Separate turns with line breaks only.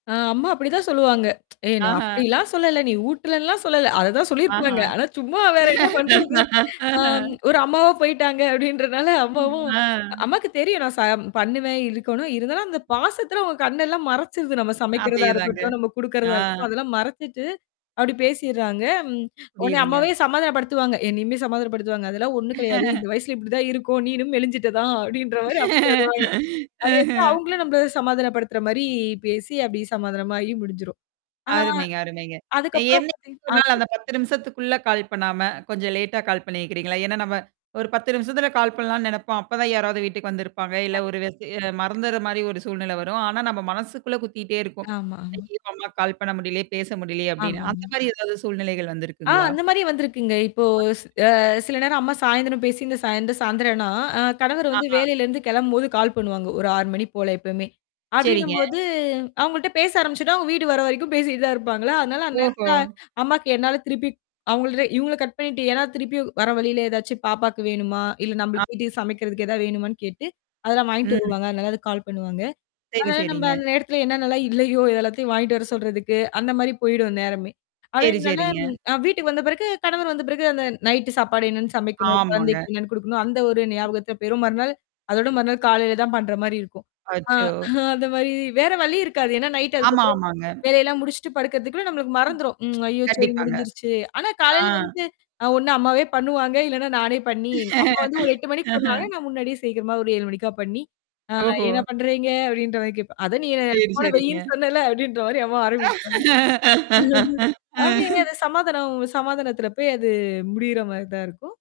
ஆ! அம்மா அப்படிதான் சொல்லுவாங்க. ஏ! நான்
ஆஹா!
அப்படிலாம் சொல்லல! நீ ஊட்டலன்லாம் சொல்லல. அததான் சொல்லியிருப்பாங்க.
ஆஹா!
ஆனா, சும்மா வேற என்ன பண்றது, ஆ ஒரு அம்மாவா போய்ட்டாங்க, அப்டின்றனால அம்மாவும்
ஆ.
அம்மாக்கு தெரியும். நான் ச பண்ணுவேன், இருக்கணும். இருந்தாலும் அந்த பாசத்தல அவங்க கண்ணெல்லாம் மறச்சிருது. நம்ம சமைக்கிறதா
அதேதாங்க.
இருக்கட்டும், நம்ம
ஆ.
குடுக்குறதா இருக்கட்டும் அதெல்லாம் மறச்சிட்டு, அப்படி பேசிறாங்க. ம். உடனே, அம்மாவே
புரியுதுங்க.
சமாதானப்படுத்துவாங்க. என்னையுமே சமாதானப்படுத்துவாங்க. அதெல்லாம் ஒண்ணும் கடையாது. இந்த வயசுல இப்படிதான் இருக்கும். நீணும் மெலிஞ்சிட்ட தான், அப்டின்ற மாரி அப்ப சொல்வாங்க. அதே தான், அவங்களும் நம்மள சமாதானப்படுத்துற மாரி பேசி அப்டி சமாதானமாகி முடிஞ்சுரும். ஆ.
அருமைங்க அருமைங்க.
அதுக்கப்புறம்
எனிக்காது
பாத்தீங்க
1 நாள்
[unintelligible]
அந்த 10 நிமிஷத்துக்குள்ள கால் பண்ணாம, கொஞ்சம் லேட்டா கால் பண்ணியிருக்கிறீங்களா. ஏன்னா, நம்ம ஒரு 10 நிமிஷத்துல கால் பண்ணலான்னு நெனைப்போம்! அப்ப தான் யாராவது வீட்டுக்கு வந்திருப்பாங்க. இல்ல ஒரு
கண்டிப்பா.
[unintelligible] மறந்துடுற மாரி ஒரு சூழ்நிலை வரும். ஆனா நம்ம மனசுக்குள்ள குத்திட்டே இருக்கும்.
ஆமாங்க.
ஐய்யோ! அம்மாக்கு கால் பண்ண முடியலியே பேச முடியலியே அப்டின்னு. அந்த
ஆமாங்க.
மாரி எதாவது சூழ்நிலைகள்
ஆஹ்,
வந்திருக்குங்களா?
அந்த மாரி வந்திருக்குங்க. இப்போ ஸ் அ சில நேரம் அம்மா சாயந்தரம் பேசிருந்து இந்த சாயந்திரம் சாயந்திரம்னா, அ கணவரு வந்து
ஆஹா!
வேலையிலேருந்து கிளம்பும்போது கால் பண்ணுவாங்க, ஒரு 6 மணி போல எப்பவுமே.
சேரிங்க.
அப்டின்னும்போது, அவங்கள்ட்ட பேச ஆரம்பிச்சதும், அவுங்க வீடு வர வரைக்கும் பேசிட்டு தான் இருப்பாங்களா! அதனால அந்த நேரத்துல
ஓஹோ!
அம்மாக்கு என்னால திருப்பி அவங்கள்ட்ட இவங்கள கட் பண்ணிட்டு, ஏன்னா திருப்பி வர வழியில ஏதாச்சும் பாப்பாக்கு வேணுமா? இல்ல
ஆ.
நம்மளுக்கு வீட்டுக்கு சமைக்கிறதுக்கு எதாவது வேணுமான்னு கேட்டு, அதெல்லாம் வாங்கிட்டு
ம்.
வருவாங்க. அதனால அதுக்கு கால் பண்ணுவாங்க.
சேரி,
அதுனால, நம்ம
சேரிங்க.
அந்த நேரத்துல என்னன்னலாம் இல்லையோ, அத எல்லாத்தையும் வாங்கிட்டு வர சொல்றதுக்கு, அந்த மாரி போயிடும் அந்த நேரமே.
சேரி,
அப்டிங்கனால
சேரிங்க.
வீட்டுக்கு வந்த பிறகு, கணவர் வந்த பிறகு, அந்த நைட் சாப்பாடு என்னென்னு சமைக்கணும்,
ஆமாங்க.
குழந்தைக்கு என்னன்னு குடுக்கணும் அந்த ஒரு ஞாபகத்துல போயிரும். மறுநாள் அதோட மறுநாள் காலையில தான் பண்ற மாரி இருக்கும். ஆ
அச்சோ!
அந்த மாரி வேற வழி இருக்காது. ஏன்னா நைட்
ஆமா,
அதுக்கப்பறம்
ஆமாங்க.
வேலையெல்லாம் முடிச்சுட்டு படுக்கறதுக்குள்ள நம்மளுக்கு
ம்.
மறந்துரும். ம். ஐய்யயோ! சரி
கண்டிப்பாங்க.
முடிஞ்சிருச்சு. ஆனா
ஆ.
காலையில வந்து அ ஒண்ணு அம்மாவே பண்ணுவாங்க, இல்லன்னா நானே பண்ணி அம்மா வந்து, ஒரு 8 மணிக்கு பண்ணுவாங்க. நான் முன்னாடியே சீக்கிரமா ஒரு 7 மணிக்கா பண்ணி, ஆ
ஓஹோ!
என்ன பண்றீங்க? அப்டின்ற மாரி கேட்பேன். அதான் நீ என்ன
சேரி,
ஃபோன வெயின்னு
சேரிங்க.
சொன்னேல அப்டின்ற மாரி அம்மா ஆரம்பிப்பாங்க. ம். அப்படியே அது சமாதானம் சமாதானத்தில போய் அது முடியிற மாரி தான் இருக்கும்.